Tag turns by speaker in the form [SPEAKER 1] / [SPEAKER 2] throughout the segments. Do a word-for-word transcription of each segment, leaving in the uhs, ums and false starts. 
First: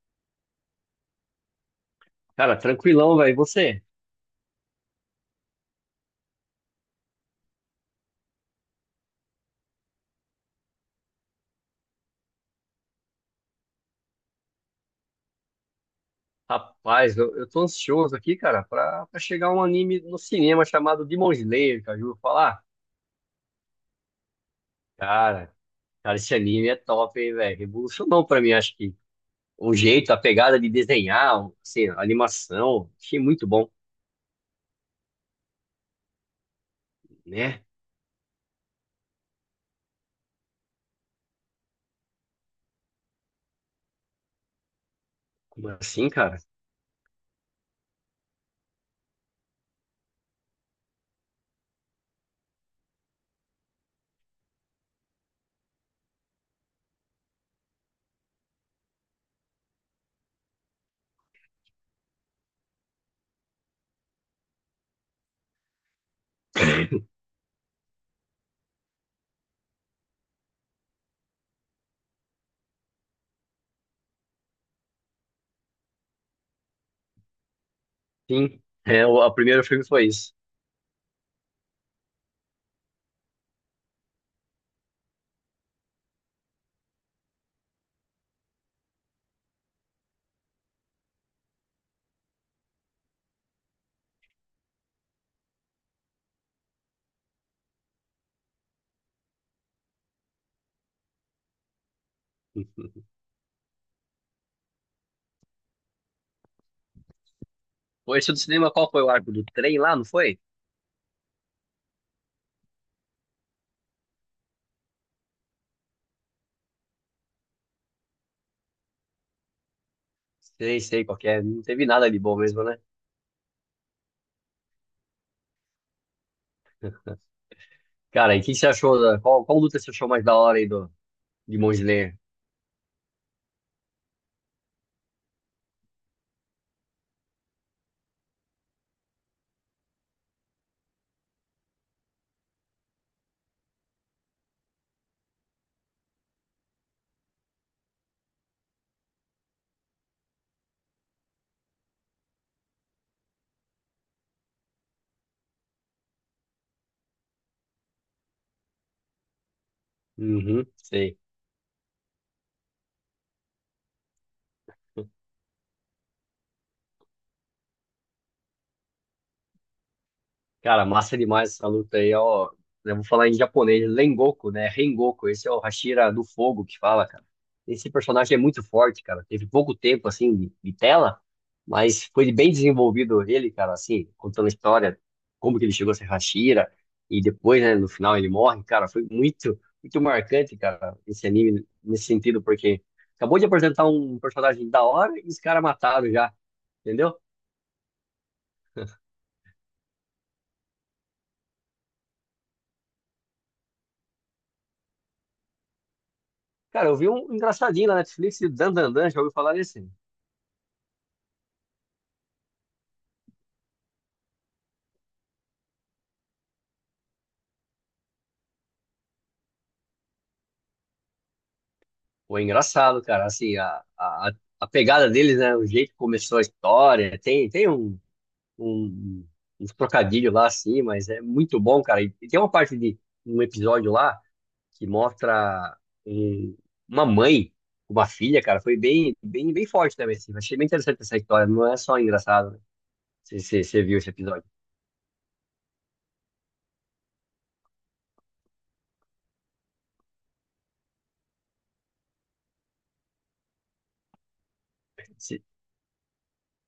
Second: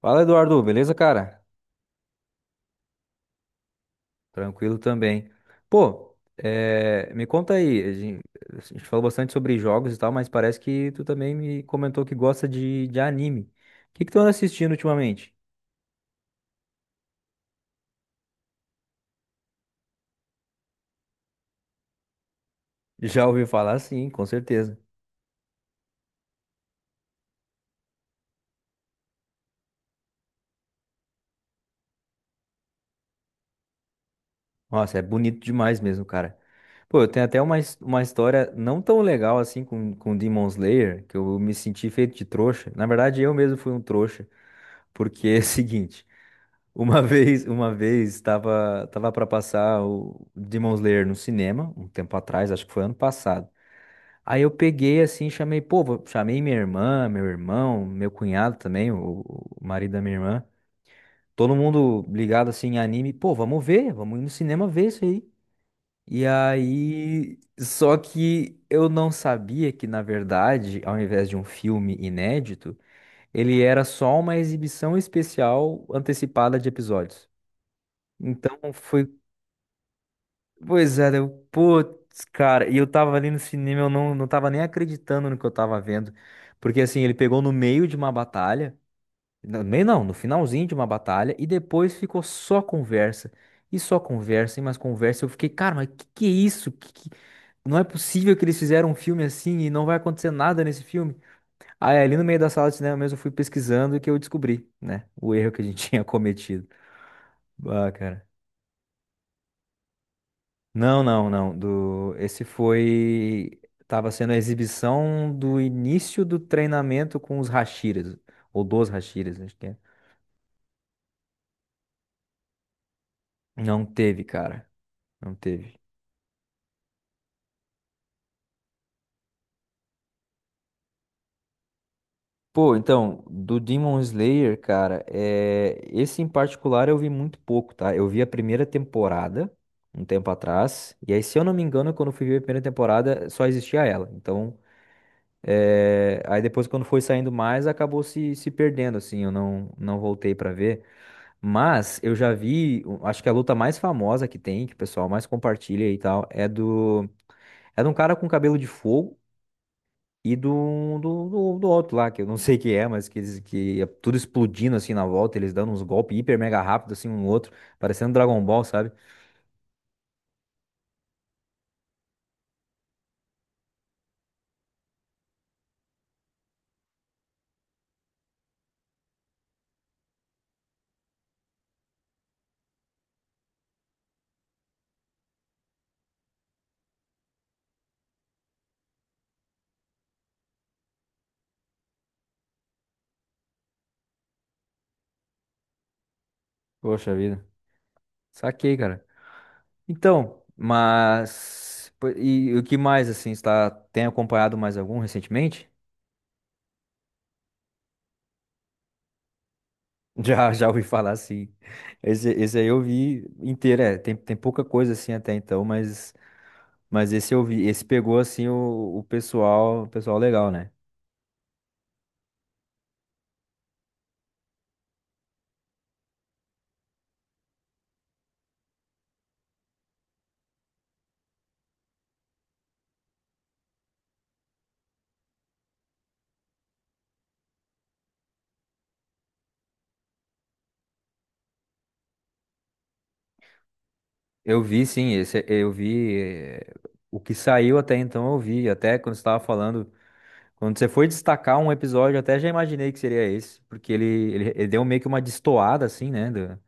[SPEAKER 1] Fala, Eduardo, beleza, cara?
[SPEAKER 2] Cara, tranquilão, velho. E você?
[SPEAKER 1] Tranquilo também. Pô, eh, me conta aí, a gen- a gente falou bastante sobre jogos e tal, mas parece que tu também me comentou que gosta de, de anime. O que que tu anda assistindo ultimamente?
[SPEAKER 2] Rapaz, eu, eu tô ansioso aqui, cara, pra, pra chegar um anime no cinema chamado Demon Slayer, cara. Já ouviu falar?
[SPEAKER 1] Já ouvi falar, sim, com certeza.
[SPEAKER 2] Cara, cara, esse anime é top, hein, velho. Revolucionou pra mim, acho que. O jeito, a pegada de desenhar, assim, a animação. Achei muito bom,
[SPEAKER 1] Nossa, é bonito demais mesmo, cara. Pô, eu tenho até uma,
[SPEAKER 2] né?
[SPEAKER 1] his- uma história não tão legal assim com, com Demon Slayer, que eu me senti feito de trouxa. Na verdade, eu mesmo fui um trouxa, porque é o
[SPEAKER 2] Como
[SPEAKER 1] seguinte.
[SPEAKER 2] assim, cara?
[SPEAKER 1] Uma vez, uma vez estava tava para passar o Demon Slayer no cinema, um tempo atrás, acho que foi ano passado. Aí eu peguei assim, chamei, pô, vou- chamei minha irmã, meu irmão, meu cunhado também, o, o marido da minha irmã, todo mundo ligado assim em anime, pô, vamos ver, vamos ir no cinema ver isso aí. E aí, só que eu não sabia que na verdade, ao invés de um filme inédito, ele era só uma exibição especial antecipada de episódios. Então
[SPEAKER 2] Sim. É,
[SPEAKER 1] foi.
[SPEAKER 2] o, o primeiro filme foi isso.
[SPEAKER 1] Pois é, eu, putz, cara, e eu tava ali no cinema, eu não, não tava nem acreditando no que eu tava vendo. Porque assim, ele pegou no meio de uma batalha, no meio não, no finalzinho de uma batalha, e depois ficou só conversa. E só conversa, e mais conversa. Eu fiquei, cara, mas que que é isso? Que, que- Não é possível que eles fizeram um filme assim e não vai acontecer nada nesse filme. Aí ali no meio da sala de cinema mesmo eu fui pesquisando e que eu descobri, né, o erro que a gente tinha cometido. Ah,
[SPEAKER 2] Foi
[SPEAKER 1] cara.
[SPEAKER 2] esse do cinema, qual foi o arco do trem lá, não foi?
[SPEAKER 1] Não, não, não. Do... Esse foi. Tava sendo a exibição do início do treinamento com os Hashiras. Ou dos Hashiras, acho que é.
[SPEAKER 2] Sei, sei qual que é. Não teve nada de bom mesmo, né?
[SPEAKER 1] Não teve, cara. Não teve.
[SPEAKER 2] Cara, e o que você achou? Da, qual, qual luta você achou mais da hora aí do, Demon Slayer.
[SPEAKER 1] Pô, então, do Demon Slayer, cara, é... esse em particular eu vi muito pouco, tá? Eu vi a primeira temporada, um tempo atrás. E aí, se eu não me engano, quando eu fui ver a primeira temporada, só existia ela. Então. é, Aí depois, quando foi saindo mais, acabou se, se perdendo, assim. Eu não, não voltei pra ver. Mas eu já vi, eu acho que a luta mais famosa que tem, que o pessoal mais compartilha e tal, é do. É de um cara com cabelo de fogo e
[SPEAKER 2] Uhum,
[SPEAKER 1] do,
[SPEAKER 2] sei.
[SPEAKER 1] do, do, do outro lá, que eu não sei quem é, mas que eles que é tudo explodindo assim na volta, eles dando uns golpes hiper mega rápido assim um no outro, parecendo Dragon Ball, sabe?
[SPEAKER 2] Cara, massa demais essa luta aí, ó. Eu vou falar em japonês, Rengoku, né? Rengoku, esse é o Hashira do Fogo que fala, cara. Esse personagem é muito forte, cara. Teve pouco tempo, assim, de, de tela, mas foi bem desenvolvido ele, cara, assim, contando a história, como que ele chegou a ser Hashira, e depois, né, no final ele morre, cara. Foi muito, muito marcante, cara, esse anime, nesse sentido, porque acabou de apresentar um personagem da hora e os caras mataram já,
[SPEAKER 1] Poxa
[SPEAKER 2] entendeu?
[SPEAKER 1] vida. Saquei, cara. Então, mas. pô, E, e o que mais, assim, está, tem acompanhado mais algum recentemente?
[SPEAKER 2] Cara, eu vi um engraçadinho na Netflix, Dan Dan Dan, já ouviu falar nesse?
[SPEAKER 1] Já, já ouvi falar, sim. Esse, esse aí eu vi inteiro, é. Tem, tem pouca coisa assim até então, mas, mas esse eu vi. Esse pegou assim o, o pessoal, o pessoal legal, né?
[SPEAKER 2] Pô, é engraçado, cara, assim, a, a, a pegada deles, né, o jeito que começou a história, tem, tem um, um, uns trocadilhos lá, assim, mas é muito bom, cara, e tem uma parte de um episódio lá que mostra um- uma mãe, uma filha, cara, foi bem, bem, bem forte também, assim, achei bem interessante essa história, não é só engraçado, né, você você- você viu esse episódio.
[SPEAKER 1] Eu vi, sim, esse eu vi. eh, O que saiu até então eu vi. Até quando você estava falando, quando você foi destacar um episódio, eu até já imaginei que seria esse, porque ele, ele, ele deu meio que uma
[SPEAKER 2] Cê-
[SPEAKER 1] destoada, assim, né? Do,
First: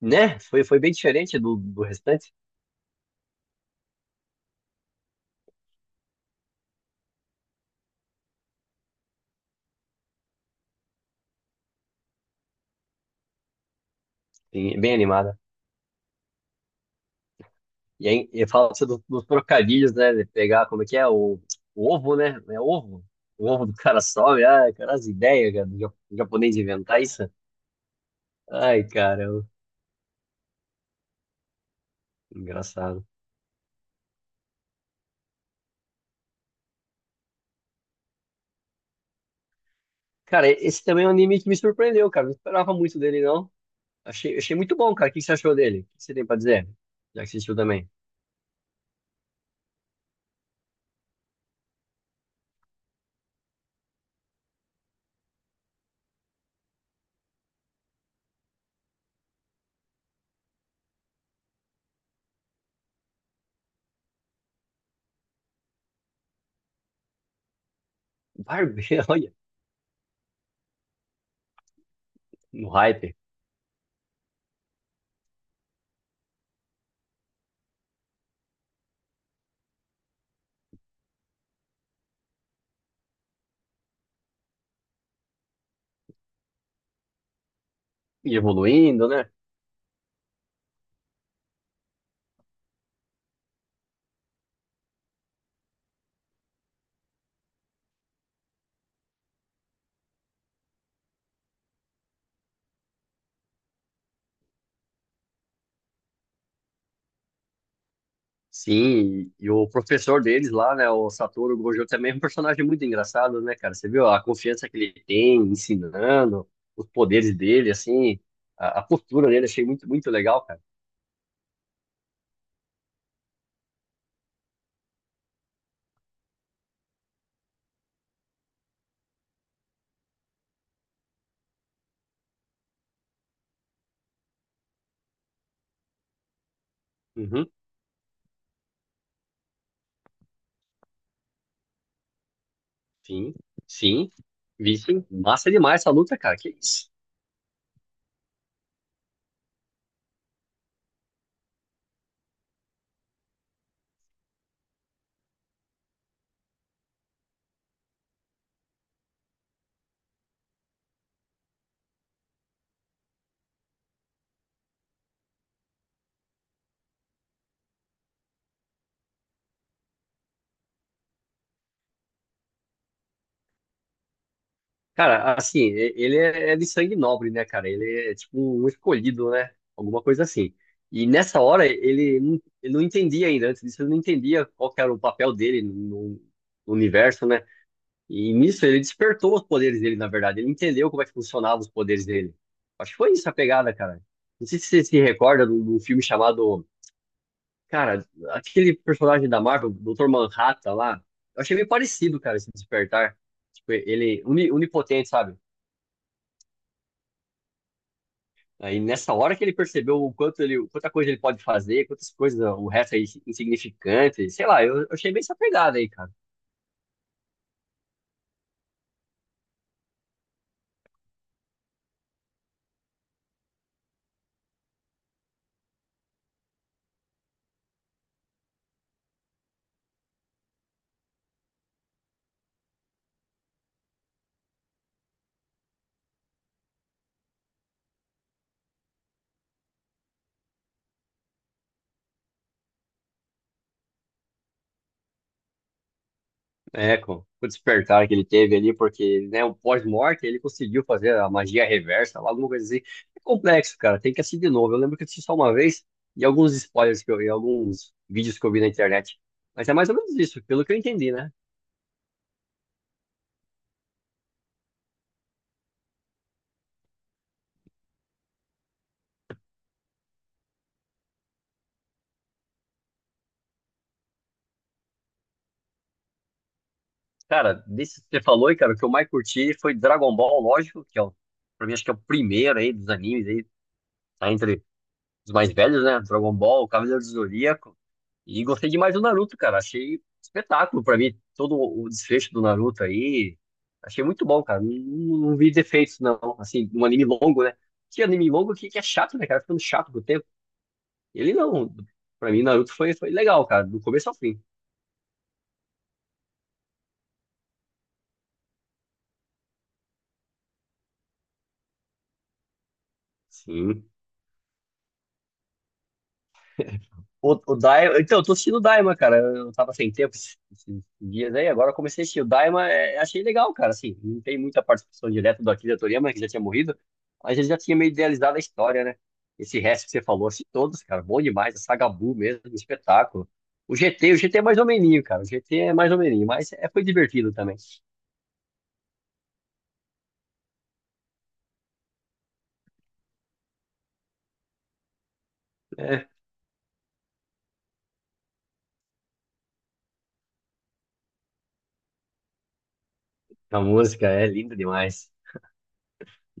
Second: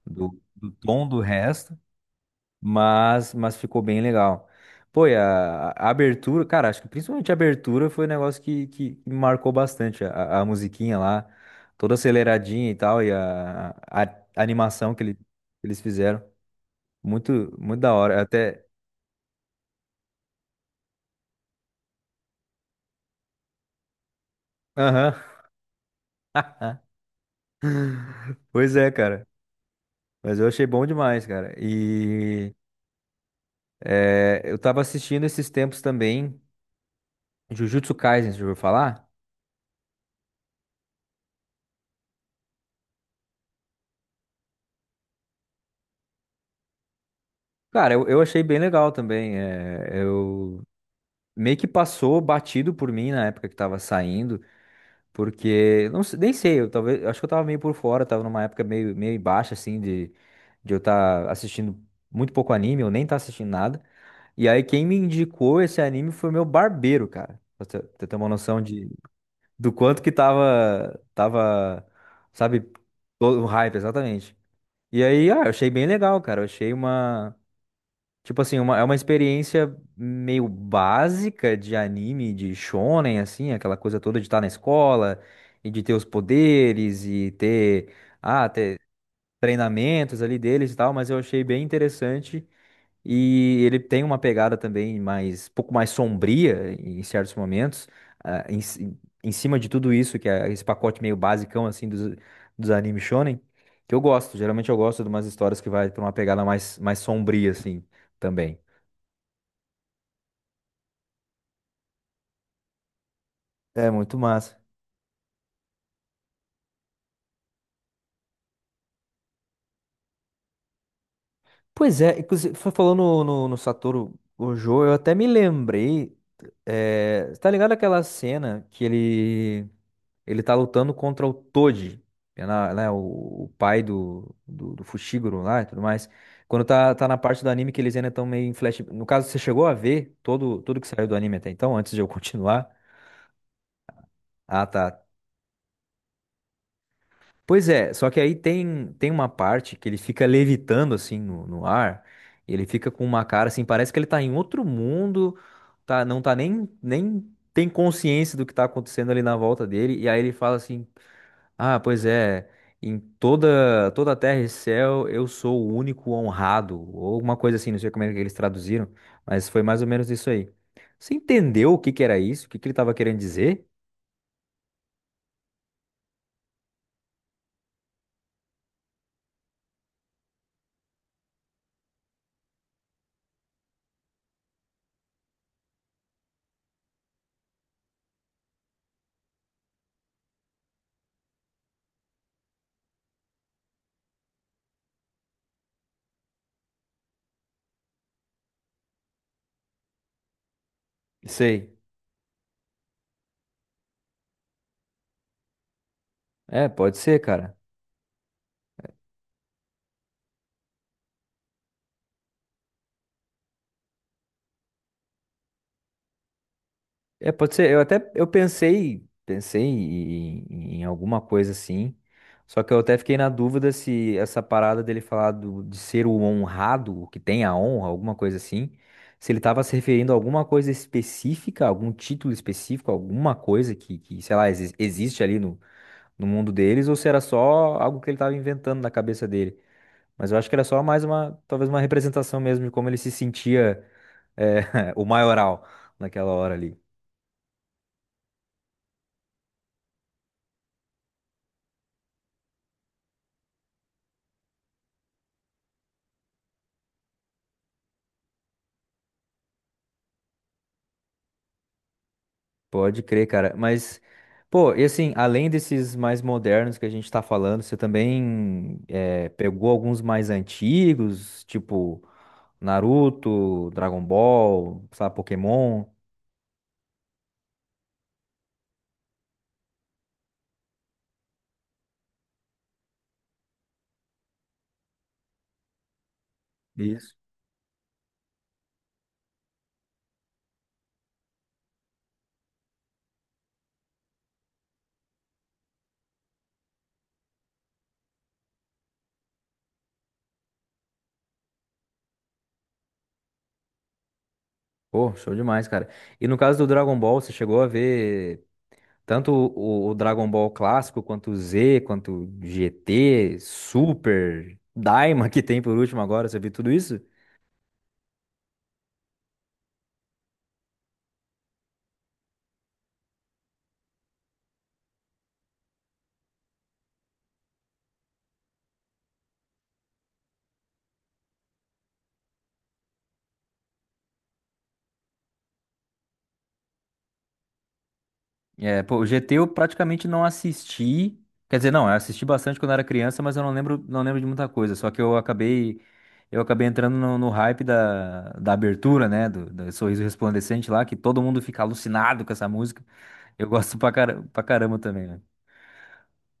[SPEAKER 2] né,
[SPEAKER 1] do,
[SPEAKER 2] foi,
[SPEAKER 1] do
[SPEAKER 2] foi bem
[SPEAKER 1] tom do
[SPEAKER 2] diferente do,
[SPEAKER 1] resto.
[SPEAKER 2] do restante.
[SPEAKER 1] Mas, mas ficou bem legal. Pô, e a, a abertura, cara, acho que principalmente a abertura foi um negócio que, que me marcou bastante. A, a musiquinha lá, toda aceleradinha e tal, e a, a- a
[SPEAKER 2] Sim,
[SPEAKER 1] animação
[SPEAKER 2] bem
[SPEAKER 1] que, ele, que
[SPEAKER 2] animada.
[SPEAKER 1] eles fizeram. Muito, muito da
[SPEAKER 2] E
[SPEAKER 1] hora.
[SPEAKER 2] aí, e
[SPEAKER 1] Até.
[SPEAKER 2] fala-se do- dos trocadilhos, né? De pegar, como é que é? O, o ovo, né? É ovo? O ovo do cara sobe. Ah, cara, as
[SPEAKER 1] Aham.
[SPEAKER 2] ideias, cara, do ja- do japonês inventar isso.
[SPEAKER 1] Pois
[SPEAKER 2] Ai,
[SPEAKER 1] é,
[SPEAKER 2] cara,
[SPEAKER 1] cara.
[SPEAKER 2] eu-
[SPEAKER 1] Mas eu achei bom demais, cara. E
[SPEAKER 2] engraçado.
[SPEAKER 1] é, eu tava assistindo esses tempos também, Jujutsu Kaisen, você já ouviu falar?
[SPEAKER 2] Cara, esse também é um anime que me surpreendeu, cara. Não esperava muito dele, não. Achei, achei muito bom, cara. O que você achou dele? O que você tem pra dizer? Já que assistiu também.
[SPEAKER 1] Cara, eu, eu achei bem legal também. é, eu meio que passou batido por mim na época que tava saindo, porque não, se- nem sei, eu talvez, acho que eu tava meio por fora, tava numa época meio meio baixa assim de de eu estar assistindo muito pouco anime, eu nem tá assistindo nada. E aí quem me indicou esse anime foi o meu barbeiro, cara. Pra você você ter uma noção de
[SPEAKER 2] Barbeiro, olha,
[SPEAKER 1] do quanto que tava tava, sabe,
[SPEAKER 2] no hype.
[SPEAKER 1] todo o hype exatamente. E aí, ah, eu achei bem legal, cara. Eu achei uma. Tipo assim, uma, é uma experiência meio básica de anime, de shonen, assim, aquela coisa toda de estar na escola e de ter os poderes e ter,
[SPEAKER 2] E
[SPEAKER 1] ah, ter
[SPEAKER 2] evoluindo, né?
[SPEAKER 1] treinamentos ali deles e tal, mas eu achei bem interessante e ele tem uma pegada também mais, um pouco mais sombria em certos momentos, ah, em, ci- em cima de tudo isso, que é esse pacote meio basicão, assim, dos, dos animes shonen, que eu gosto, geralmente eu gosto de umas histórias que vai pra uma pegada mais, mais sombria, assim, também.
[SPEAKER 2] Sim, e e o professor deles lá, né, o Satoru Gojo, também é um personagem muito engraçado, né, cara?
[SPEAKER 1] É
[SPEAKER 2] Você viu
[SPEAKER 1] muito
[SPEAKER 2] a
[SPEAKER 1] massa.
[SPEAKER 2] confiança que ele tem ensinando, os poderes dele, assim, a, a postura dele, achei muito, muito legal, cara.
[SPEAKER 1] Pois é, inclusive, foi falando no, no, no Satoru Gojo, eu até me lembrei. É, tá ligado aquela cena que ele ele tá lutando contra o Toji, é na- né, o, o pai do, do, do Fushiguro lá e tudo mais. Quando tá, tá na parte do
[SPEAKER 2] Uhum,
[SPEAKER 1] anime que eles ainda estão meio em flash. No caso, você chegou a ver todo, tudo que saiu do anime até então, antes de eu continuar?
[SPEAKER 2] sim, sim,
[SPEAKER 1] Ah,
[SPEAKER 2] vi
[SPEAKER 1] tá.
[SPEAKER 2] sim. Massa demais essa luta, cara, que isso.
[SPEAKER 1] Pois é, só que aí tem, tem uma parte que ele fica levitando assim no, no ar, e ele fica com uma cara assim, parece que ele tá em outro mundo, tá, não tá nem, nem tem consciência do que tá acontecendo ali na volta dele, e aí ele fala assim: ah, pois é, em toda, toda a terra e céu eu sou o único honrado, ou alguma coisa assim, não sei como é que eles traduziram, mas foi mais ou menos isso aí. Você entendeu o que que era isso? O que que ele tava querendo dizer?
[SPEAKER 2] Cara, assim, e- ele é é de sangue nobre, né, cara? Ele é tipo um escolhido, né? Alguma coisa assim. E nessa hora, ele não, ele não entendia ainda, antes disso, ele não entendia qual que era o papel dele no no universo, né? E nisso ele despertou os poderes dele, na verdade. Ele entendeu como é que funcionavam os poderes dele. Acho que foi isso a pegada, cara. Não sei se você se recorda de um de um filme chamado. Cara, aquele personagem da Marvel, doutor Manhattan lá. Eu achei meio
[SPEAKER 1] Sei.
[SPEAKER 2] parecido, cara, esse despertar. Tipo, ele uni- onipotente, sabe?
[SPEAKER 1] É, pode ser, cara.
[SPEAKER 2] Aí nessa hora que ele percebeu o quanto ele, quanta coisa ele pode fazer, quantas coisas, o resto é insignificante. Sei lá, eu, eu achei bem essa pegada aí, cara.
[SPEAKER 1] É, pode ser. Eu até eu pensei, pensei em, em- em alguma coisa assim. Só que eu até fiquei na dúvida se essa parada dele falar do- de ser o honrado, o que tem a honra, alguma coisa assim, se ele estava se referindo a alguma coisa específica, algum título específico, alguma coisa que, que, sei lá, exi- existe ali no, no mundo deles, ou se era só algo que ele estava inventando na cabeça dele. Mas eu acho que era só mais uma, talvez uma representação mesmo de como ele se sentia, eh, o maioral naquela hora ali.
[SPEAKER 2] É, com com o despertar que ele teve ali, porque, né, o pós-morte ele conseguiu fazer a magia reversa, lá, alguma coisa assim. É complexo, cara, tem que assistir de novo. Eu lembro que eu assisti só uma vez e alguns spoilers que eu vi, alguns vídeos que eu vi na internet. Mas é mais ou menos isso, pelo que eu entendi, né?
[SPEAKER 1] Pode crer, cara. Mas, pô, e assim, além desses mais modernos que a gente tá falando, você também eh, pegou alguns mais antigos, tipo Naruto, Dragon Ball, sabe, Pokémon?
[SPEAKER 2] Cara, desse que você falou, aí, cara, o que eu mais curti foi Dragon Ball, lógico, que é, o- pra mim, acho que é o primeiro aí dos animes aí, tá entre os mais velhos, né? Dragon Ball, Cavaleiro do
[SPEAKER 1] Isso.
[SPEAKER 2] Zodíaco. E gostei demais do Naruto, cara. Achei espetáculo pra mim todo o desfecho do Naruto aí. Achei muito bom, cara. Não, não vi defeitos, não. Assim, um anime longo, né? Que anime longo que, que é chato, né, cara? Ficando chato com o tempo. Ele não. Pra mim, Naruto foi, foi legal, cara, do começo ao fim.
[SPEAKER 1] Pô, show demais, cara. E no caso do Dragon Ball, você chegou a ver tanto o, o Dragon Ball clássico, quanto o Z, quanto o G T,
[SPEAKER 2] Sim.
[SPEAKER 1] Super, Daima, que tem por último agora, você viu tudo isso?
[SPEAKER 2] O, o Daima. Então, eu tô assistindo o Daima, cara. Eu tava sem tempo esses, esses dias aí, agora eu comecei a assistir. O Daima, é, achei legal, cara. Assim, não tem muita participação direta do Akira Toriyama, que já tinha morrido, mas ele já tinha meio idealizado a história, né? Esse resto que você falou, assim, todos, cara, bom demais. A Saga Buu mesmo, um espetáculo. O G T, o G T é mais ou meninho, cara. O G T é mais ou meninho, mas é, foi divertido também.
[SPEAKER 1] É, pô, o G T eu praticamente não assisti. Quer dizer, não, eu assisti bastante quando era criança, mas eu não lembro, não lembro de muita coisa. Só que eu acabei,
[SPEAKER 2] É,
[SPEAKER 1] eu acabei entrando no, no hype da, da abertura, né? Do, do Sorriso Resplandecente lá, que todo mundo fica alucinado com essa música. Eu
[SPEAKER 2] a
[SPEAKER 1] gosto pra,
[SPEAKER 2] música
[SPEAKER 1] cara,
[SPEAKER 2] é
[SPEAKER 1] pra
[SPEAKER 2] linda
[SPEAKER 1] caramba também,
[SPEAKER 2] demais.
[SPEAKER 1] né?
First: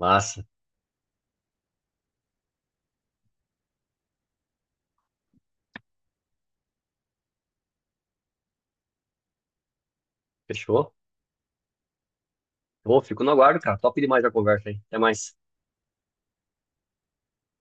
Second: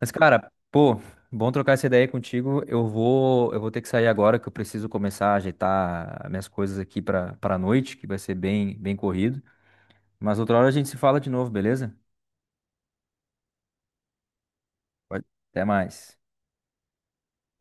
[SPEAKER 1] Mas, cara, pô, bom trocar essa ideia contigo. Eu vou, eu vou ter que sair agora, que eu preciso começar a ajeitar minhas coisas aqui pra, pra noite, que vai ser bem, bem corrido. Mas outra hora a gente
[SPEAKER 2] Fechou?
[SPEAKER 1] se fala de novo, beleza?
[SPEAKER 2] Pô, fico no aguardo, cara. Top demais a conversa aí. Até
[SPEAKER 1] Pode.
[SPEAKER 2] mais.
[SPEAKER 1] Até mais.